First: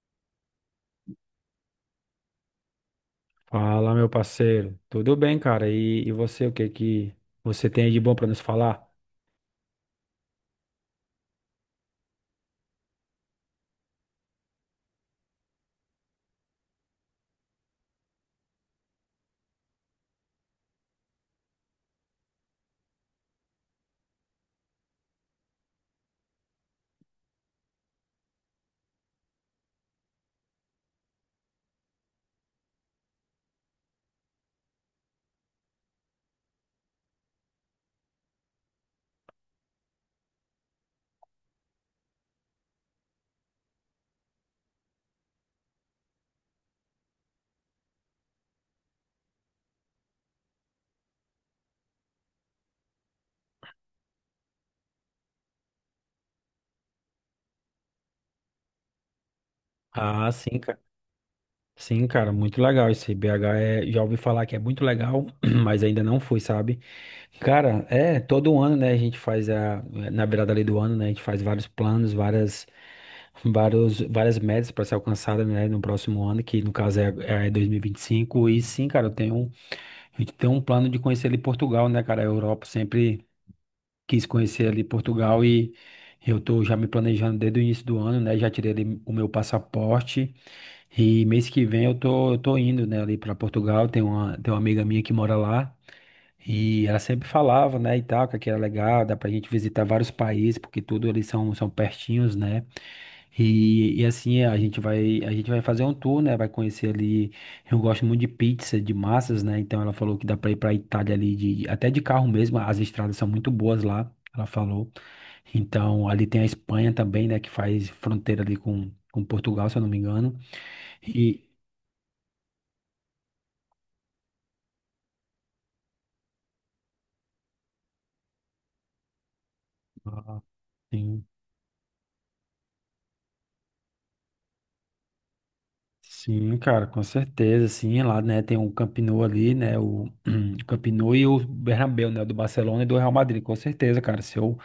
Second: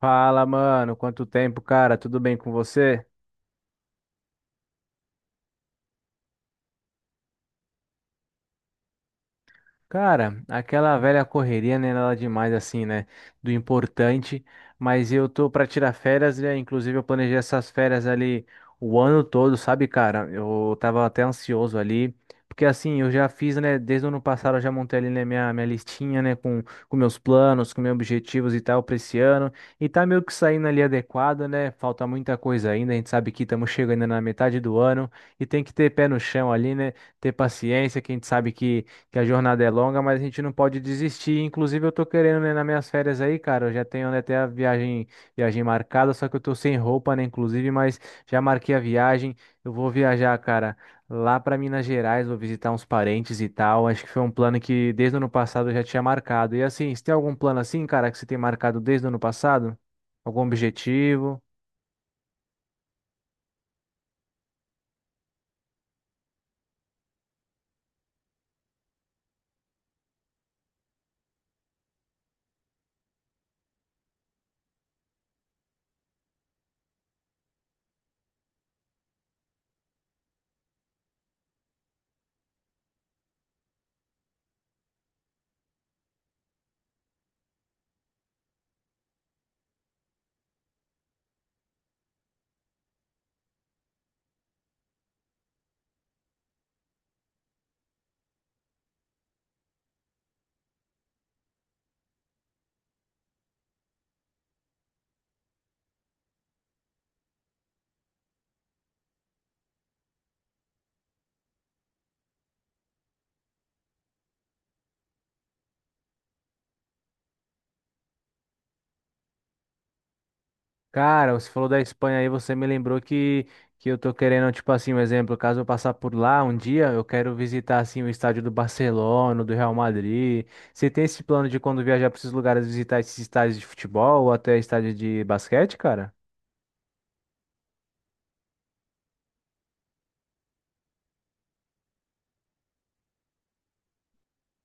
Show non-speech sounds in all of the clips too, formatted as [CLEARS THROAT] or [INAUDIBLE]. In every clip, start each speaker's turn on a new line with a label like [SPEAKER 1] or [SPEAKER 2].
[SPEAKER 1] Fala, mano. Quanto tempo, cara? Tudo bem com você?
[SPEAKER 2] Fala, meu parceiro. Tudo bem, cara? E você, o que que você tem aí de bom pra nos falar?
[SPEAKER 1] Cara, aquela velha correria, né, nada demais assim, né, do importante, mas eu tô pra tirar férias, né, inclusive eu planejei essas férias ali o ano todo, sabe, cara? Eu tava até ansioso ali, porque assim, eu já fiz, né, desde o ano passado eu já montei ali, né, minha listinha, né, com meus planos, com meus objetivos e tal pra esse ano, e tá meio que saindo ali adequado, né, falta muita coisa ainda, a gente sabe que estamos chegando na metade do ano, e tem que ter pé no chão ali, né, ter paciência, que a gente sabe que a jornada é longa, mas a gente não pode desistir. Inclusive, eu tô querendo, né, nas minhas férias aí, cara, eu já tenho, né, até a viagem, viagem marcada, só que eu tô sem roupa, né, inclusive, mas já marquei a viagem. Eu vou viajar, cara, lá para Minas Gerais, vou visitar uns parentes e tal. Acho que foi um plano que desde o ano passado eu já tinha marcado. E assim, você tem algum plano assim, cara, que você tem marcado desde o ano passado?
[SPEAKER 2] Ah,
[SPEAKER 1] Algum
[SPEAKER 2] sim, cara.
[SPEAKER 1] objetivo?
[SPEAKER 2] Sim, cara, muito legal esse BH já ouvi falar que é muito legal, [CLEARS THROAT] mas ainda não fui, sabe? Cara, todo ano, né, a gente faz na virada ali do ano, né, a gente faz vários planos, várias metas para ser alcançada, né, no próximo ano, que no caso é 2025, e vinte e cinco. E sim, cara, a gente tem um plano de conhecer ali Portugal, né, cara, a Europa sempre quis conhecer ali Portugal e eu tô já me planejando desde o início do ano, né? Já tirei ali o meu passaporte e mês que vem eu tô indo, né, ali para Portugal. Tem uma amiga minha que mora lá. E ela sempre falava, né, e tal, que aqui era legal, dá pra gente visitar vários países, porque tudo ali são pertinhos, né? E assim, a gente vai fazer um tour, né? Vai conhecer ali. Eu gosto muito de pizza, de massas, né? Então ela falou que dá pra ir pra Itália ali, até de carro mesmo, as estradas são muito boas lá, ela falou. Então ali tem a Espanha também, né, que faz fronteira ali com Portugal, se eu não me engano.
[SPEAKER 1] Cara,
[SPEAKER 2] E.
[SPEAKER 1] você falou da Espanha aí, você me lembrou que eu tô querendo, tipo assim, um exemplo, caso eu passar por lá um dia, eu quero visitar, assim, o estádio do Barcelona, do Real
[SPEAKER 2] Ah,
[SPEAKER 1] Madrid. Você tem esse
[SPEAKER 2] sim.
[SPEAKER 1] plano de quando viajar para esses lugares, visitar esses estádios de futebol ou até estádio de basquete, cara?
[SPEAKER 2] Sim, cara, com certeza, sim, lá, né, tem o Camp Nou ali, né, o [CLEARS THROAT] Camp Nou e o Bernabéu, né, do Barcelona e do Real Madrid, com certeza, cara,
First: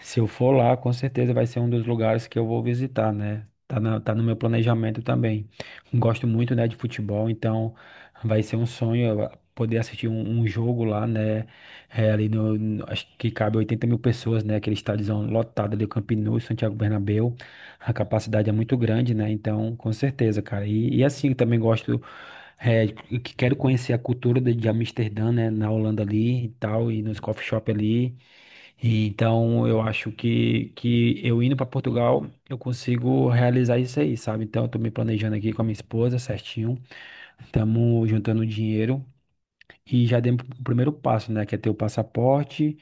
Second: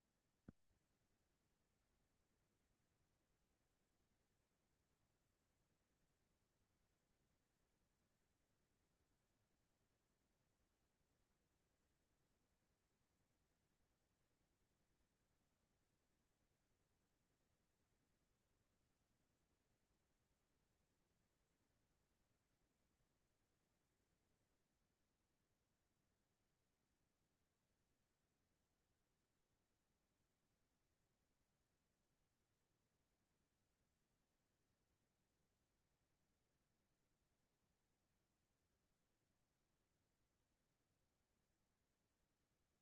[SPEAKER 2] se eu for lá, com certeza vai ser um dos lugares que eu vou visitar, né, tá no meu planejamento também, gosto muito, né, de futebol, então vai ser um sonho eu poder assistir um jogo lá, né, ali acho que cabe 80 mil pessoas, né, aquele estádiozão lotado ali, o Camp Nou e o Santiago Bernabéu, a capacidade é muito grande, né? Então, com certeza, cara. E assim, eu também gosto, que quero conhecer a cultura de Amsterdã, né? Na Holanda ali e tal, e nos coffee shop ali. E, então, eu acho que eu indo para Portugal, eu consigo realizar isso aí, sabe? Então, eu tô me planejando aqui com a minha esposa, certinho. Estamos juntando dinheiro e já demos o primeiro passo, né? Que é ter o passaporte.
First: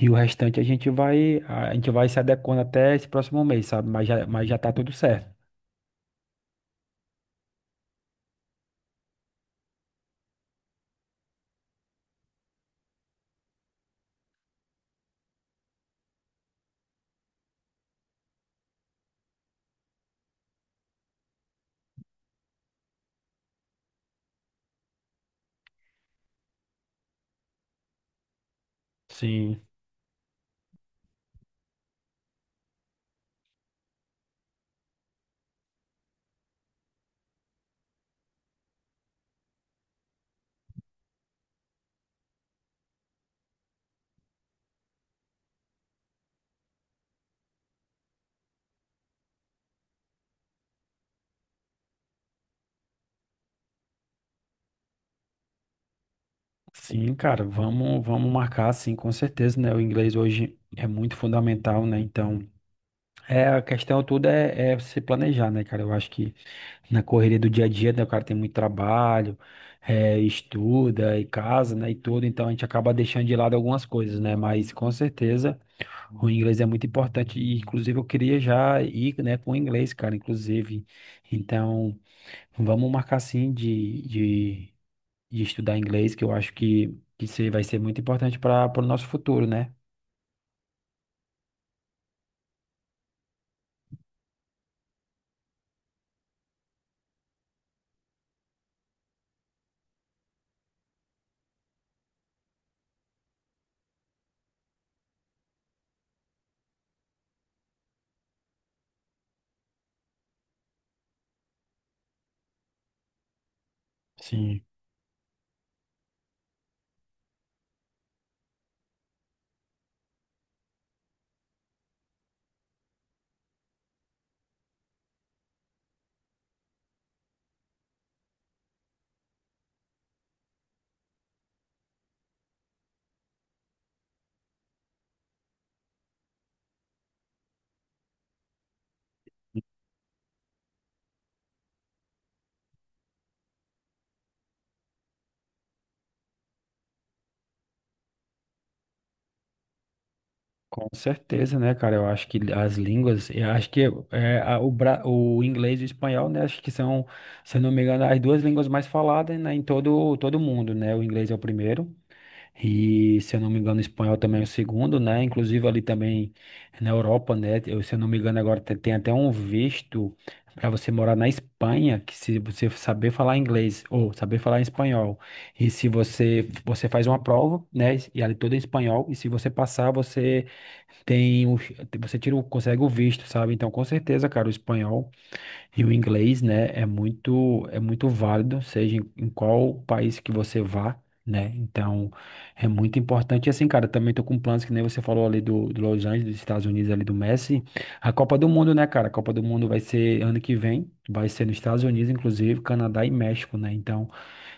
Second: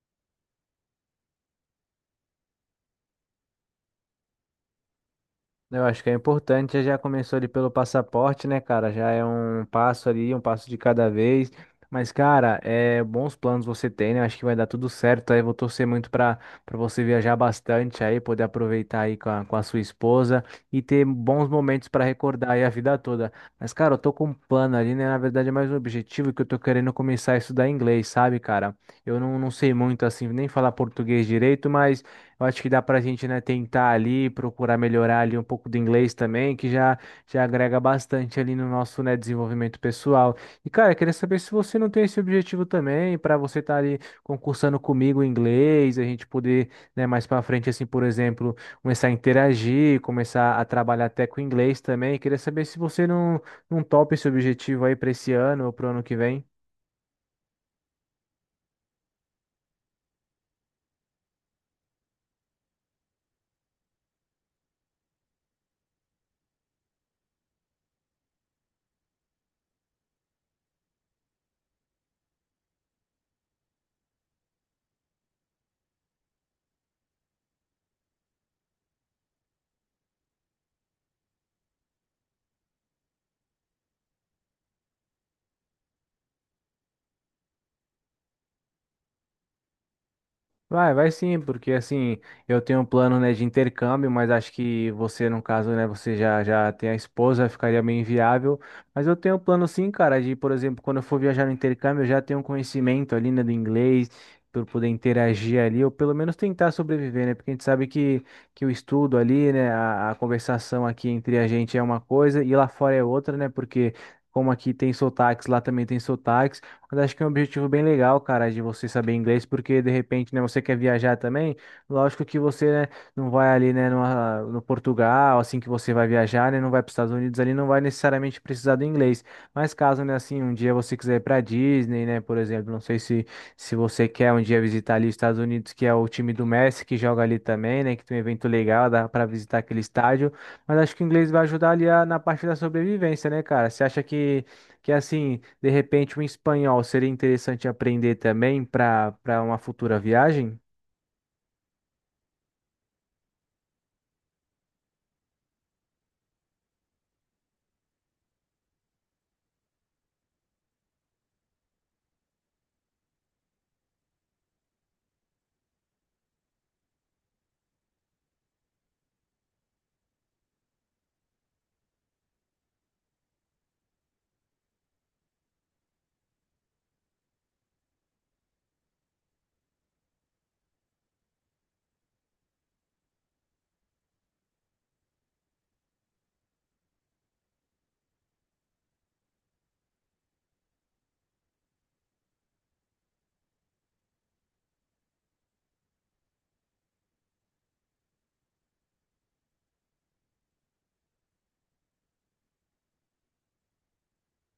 [SPEAKER 2] E o restante a gente vai se adequando até esse próximo mês, sabe? Mas já tá tudo certo.
[SPEAKER 1] Eu acho que é importante, já começou ali pelo passaporte, né, cara? Já é um passo ali, um passo de cada vez. Mas, cara, é bons planos você tem, né? Acho que vai dar tudo certo. Aí vou torcer muito para você viajar bastante aí, poder aproveitar aí com a sua esposa e ter bons momentos para recordar aí a vida toda. Mas, cara, eu tô com um plano ali, né? Na verdade, é mais um objetivo que eu tô querendo começar a estudar inglês, sabe, cara? Eu não
[SPEAKER 2] Sim,
[SPEAKER 1] sei muito assim, nem falar português direito, mas eu acho que dá pra gente, né, tentar ali, procurar melhorar ali um pouco do inglês também, que já agrega bastante ali no nosso, né, desenvolvimento pessoal. E, cara, eu queria saber se você não tem esse objetivo também, para você estar ali concursando comigo em inglês, a gente poder, né, mais pra frente, assim, por exemplo, começar a interagir, começar a trabalhar até com inglês também. Eu queria saber se você não topa esse objetivo aí para esse ano ou pro ano que vem.
[SPEAKER 2] sim, cara, vamos marcar, sim, com certeza, né? O inglês hoje é muito fundamental, né? Então, a questão tudo é se planejar, né, cara? Eu acho que na correria do dia a dia, né, o cara tem muito trabalho, estuda e casa, né, e tudo, então a gente acaba deixando de lado algumas coisas, né? Mas com certeza o inglês é muito importante e, inclusive, eu queria já ir, né, com o inglês, cara, inclusive. Então, vamos marcar, sim, de estudar inglês, que eu acho que isso vai ser muito importante para o nosso futuro, né?
[SPEAKER 1] Vai, vai sim, porque assim, eu tenho um plano, né, de intercâmbio, mas acho que você, no caso, né, você já tem a esposa, ficaria meio inviável. Mas eu tenho um plano sim, cara, de, por exemplo, quando eu for viajar no intercâmbio, eu já tenho um conhecimento ali, né, do inglês, para poder interagir ali, ou pelo menos tentar sobreviver, né, porque a gente sabe que o estudo ali, né, a conversação aqui entre a gente é uma coisa e lá fora é outra, né, porque como
[SPEAKER 2] Sim.
[SPEAKER 1] aqui tem sotaques, lá também tem sotaques. Mas acho que é um objetivo bem legal, cara, de você saber inglês, porque de repente, né, você quer viajar também. Lógico que você, né, não vai ali, né, no Portugal, assim que você vai viajar, né, não vai para os Estados Unidos ali, não vai necessariamente precisar do inglês. Mas caso, né, assim, um dia você quiser ir para Disney, né, por exemplo, não sei se você quer um dia visitar ali os Estados Unidos, que é o time do Messi que joga ali também, né, que tem um evento legal, dá para visitar aquele estádio. Mas acho que o inglês vai ajudar ali a- na parte da sobrevivência, né, cara? Você acha que assim, de repente um espanhol seria interessante aprender também para uma futura viagem?
[SPEAKER 2] Com certeza, né, cara? Eu acho que as línguas, eu acho que o inglês e o espanhol, né? Acho que são, se eu não me engano, as duas línguas mais faladas, né, em todo mundo, né? O inglês é o primeiro. E, se eu não me engano, o espanhol também é o segundo, né? Inclusive ali também na Europa, né? Eu, se eu não me engano, tem até um visto para você morar na Espanha, que se você saber falar inglês ou saber falar espanhol, e se você faz uma prova, né? E ali tudo em espanhol, e se você passar, você tem você tira, consegue o visto, sabe? Então, com certeza, cara, o espanhol e o inglês, né, é muito válido, seja em, em qual país que você vá, né? Então, é muito importante. E assim, cara, também tô com planos que nem você falou ali do, do Los Angeles, dos Estados Unidos, ali do Messi. A Copa do Mundo, né, cara? A Copa do Mundo vai ser ano que vem, vai ser nos Estados Unidos, inclusive, Canadá e México, né? Então,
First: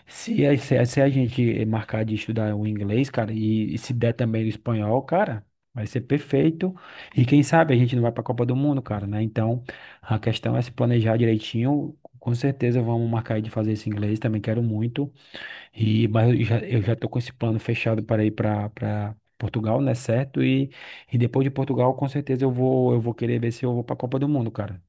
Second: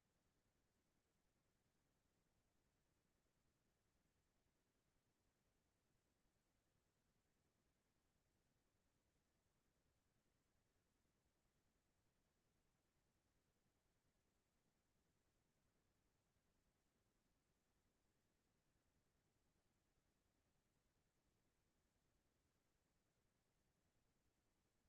[SPEAKER 2] se a gente marcar de estudar o inglês, cara, e se der também o espanhol, cara, vai ser perfeito. E quem sabe a gente não vai para a Copa do Mundo, cara, né? Então, a questão é se planejar direitinho. Com certeza vamos marcar aí de fazer esse inglês, também quero muito. E, mas eu já tô com esse plano fechado para ir para Portugal, né? Certo? E depois de Portugal, com certeza eu vou querer ver se eu vou para a Copa do Mundo, cara.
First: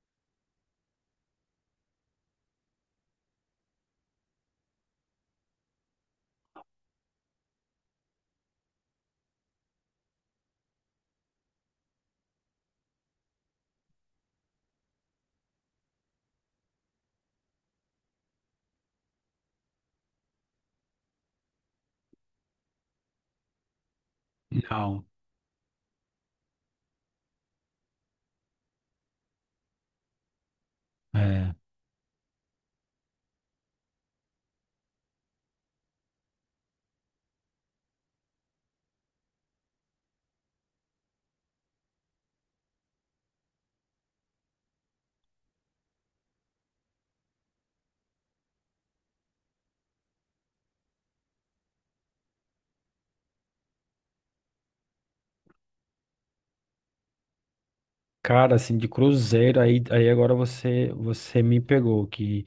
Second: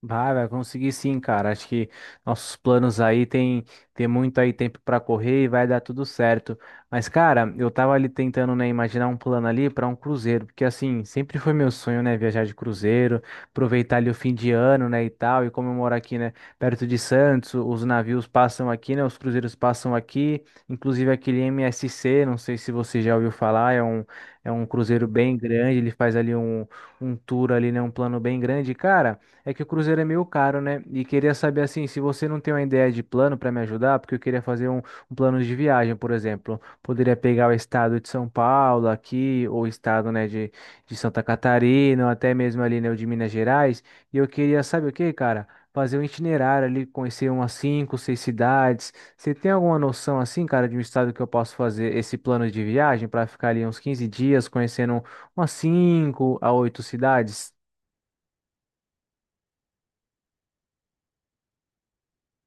[SPEAKER 1] Vai, vai conseguir sim, cara. Acho que nossos planos aí tem muito aí tempo pra correr e vai dar tudo certo. Mas, cara, eu tava ali tentando, né, imaginar um plano ali pra um cruzeiro, porque assim, sempre foi meu sonho, né, viajar de cruzeiro, aproveitar ali o fim de ano, né, e tal, e como eu moro aqui, né, perto de Santos, os navios passam aqui, né, os cruzeiros passam aqui, inclusive aquele MSC, não sei se você já ouviu falar, é um
[SPEAKER 2] Não.
[SPEAKER 1] cruzeiro bem grande, ele faz ali um tour ali, né, um plano bem grande, cara. É que o cruzeiro é meio caro, né? E queria
[SPEAKER 2] É.
[SPEAKER 1] saber assim, se você não tem uma ideia de plano para me ajudar, porque eu queria fazer um plano de viagem, por exemplo. Poderia pegar o estado de São Paulo aqui, ou o estado, né, de Santa Catarina, ou até mesmo ali, né, o de Minas Gerais. E eu queria, sabe o que, cara? Fazer um itinerário ali, conhecer umas cinco, seis cidades. Você tem alguma noção assim, cara, de um estado que eu posso fazer esse plano de viagem para ficar ali uns 15 dias conhecendo umas cinco a oito cidades?
[SPEAKER 2] Cara, assim, de cruzeiro, aí agora você me pegou, que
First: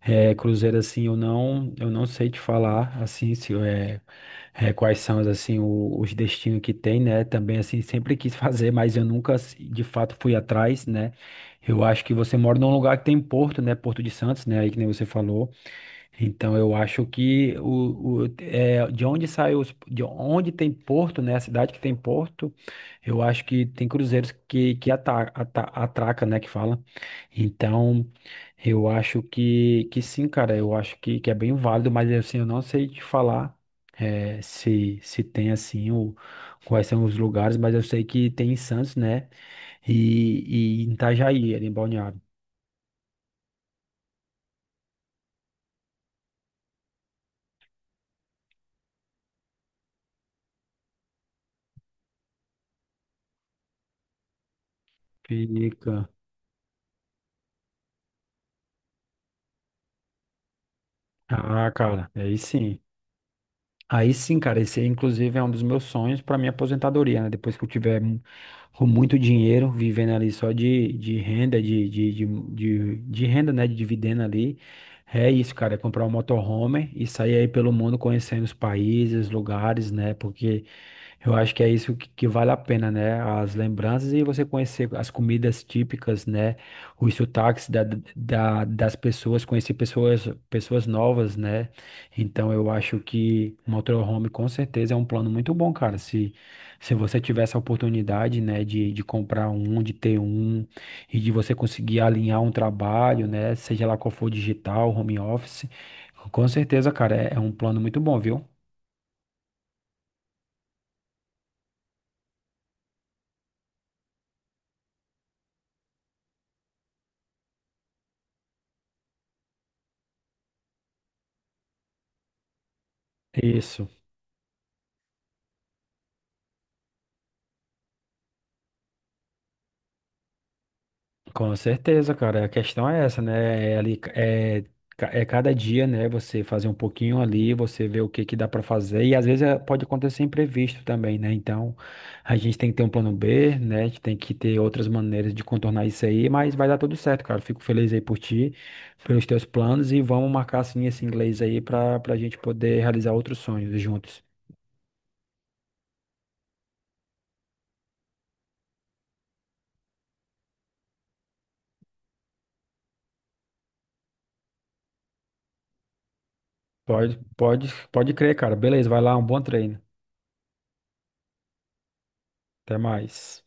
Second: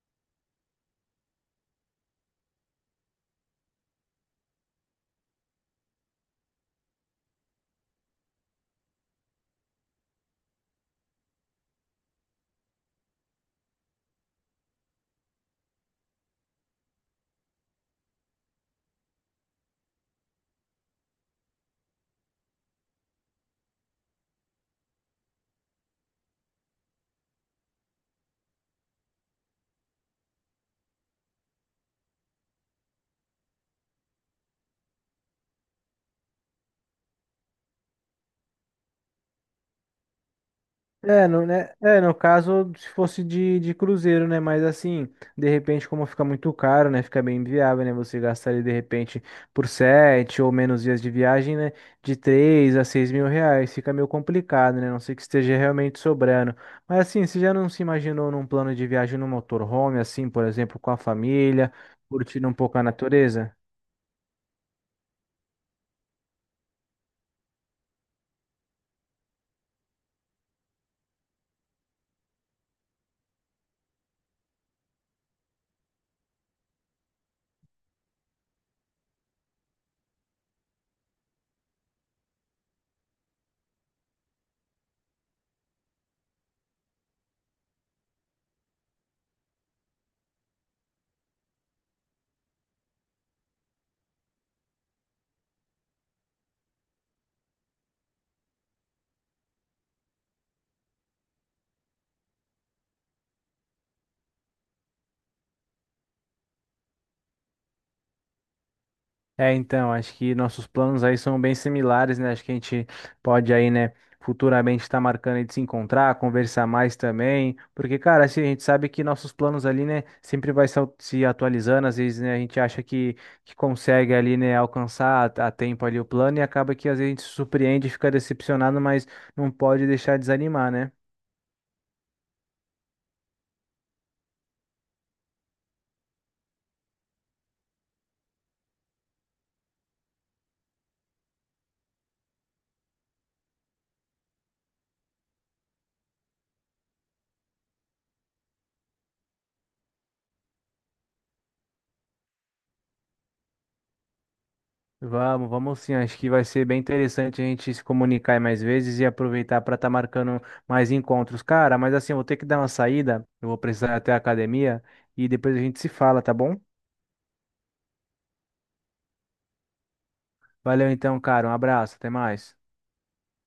[SPEAKER 2] cruzeiro, assim, eu não sei te falar, assim, se é, é, quais são, assim, os destinos que tem, né, também, assim, sempre quis fazer, mas eu nunca, assim, de fato, fui atrás, né, eu acho que você mora num lugar que tem porto, né, Porto de Santos, né, aí que nem você falou, então eu acho que de onde de onde tem porto, né? A cidade que tem porto, eu acho que tem cruzeiros que atraca, né? Que fala. Então eu acho que sim, cara. Eu acho que é bem válido, mas assim eu não sei te falar se se tem assim o quais são os lugares, mas eu sei que tem em Santos, né? E em
[SPEAKER 1] É, no,
[SPEAKER 2] Itajaí, ali em
[SPEAKER 1] né? É, no
[SPEAKER 2] Balneário.
[SPEAKER 1] caso, se fosse de cruzeiro, né? Mas assim, de repente, como fica muito caro, né? Fica bem inviável, né? Você gastar ali, de repente, por sete ou menos dias de viagem, né? De R$ 3 a 6 mil. Fica meio complicado, né? A não ser que esteja realmente
[SPEAKER 2] Fica.
[SPEAKER 1] sobrando. Mas assim, você já não se imaginou num plano de viagem no motorhome, assim, por exemplo, com a
[SPEAKER 2] Ah,
[SPEAKER 1] família,
[SPEAKER 2] cara, aí
[SPEAKER 1] curtindo um pouco
[SPEAKER 2] sim.
[SPEAKER 1] a natureza?
[SPEAKER 2] Aí sim, cara, esse aí, inclusive é um dos meus sonhos para minha aposentadoria, né? Depois que com muito dinheiro, vivendo ali só de renda, né? De dividendo ali. É isso, cara, é comprar um motorhome e sair aí pelo mundo conhecendo os países, lugares, né? Porque eu acho que é isso que vale a pena, né? As lembranças e você conhecer as comidas típicas, né? Os sotaques das pessoas, conhecer pessoas, pessoas novas, né? Então eu acho que o motorhome com certeza é um plano muito bom, cara. Se você tiver essa oportunidade, né, de comprar um, de ter um, e de você conseguir alinhar um trabalho, né, seja lá qual for digital, home office, com certeza, cara, é um plano muito bom, viu?
[SPEAKER 1] É, então, acho que nossos planos aí são bem similares, né? Acho que a gente pode aí, né, futuramente estar marcando aí de se encontrar, conversar mais também, porque, cara, assim, a gente sabe que nossos planos ali, né, sempre vai se se atualizando, às vezes, né, a gente acha que
[SPEAKER 2] Isso.
[SPEAKER 1] consegue ali, né, alcançar a tempo ali o plano e acaba que às vezes a gente se surpreende e fica decepcionado, mas não pode deixar de desanimar, né?
[SPEAKER 2] Com certeza, cara. A questão é essa, né? É cada dia, né? Você fazer um pouquinho ali, você ver o que que dá pra fazer. E às vezes pode acontecer imprevisto também, né? Então a gente tem que ter um plano B, né? A gente tem que ter outras maneiras de contornar isso aí, mas vai dar tudo certo, cara. Fico feliz aí por ti, pelos teus planos e vamos marcar assim esse inglês aí pra gente poder realizar outros sonhos juntos.
[SPEAKER 1] Vamos, vamos sim. Acho que vai ser bem interessante a gente se comunicar aí mais vezes e aproveitar para estar marcando mais encontros. Cara, mas assim, eu vou ter que dar uma saída. Eu vou precisar ir até a academia e depois a gente se fala, tá bom?
[SPEAKER 2] Pode crer, cara. Beleza, vai lá, um bom treino.
[SPEAKER 1] Valeu então, cara. Um abraço. Até mais.
[SPEAKER 2] Até mais.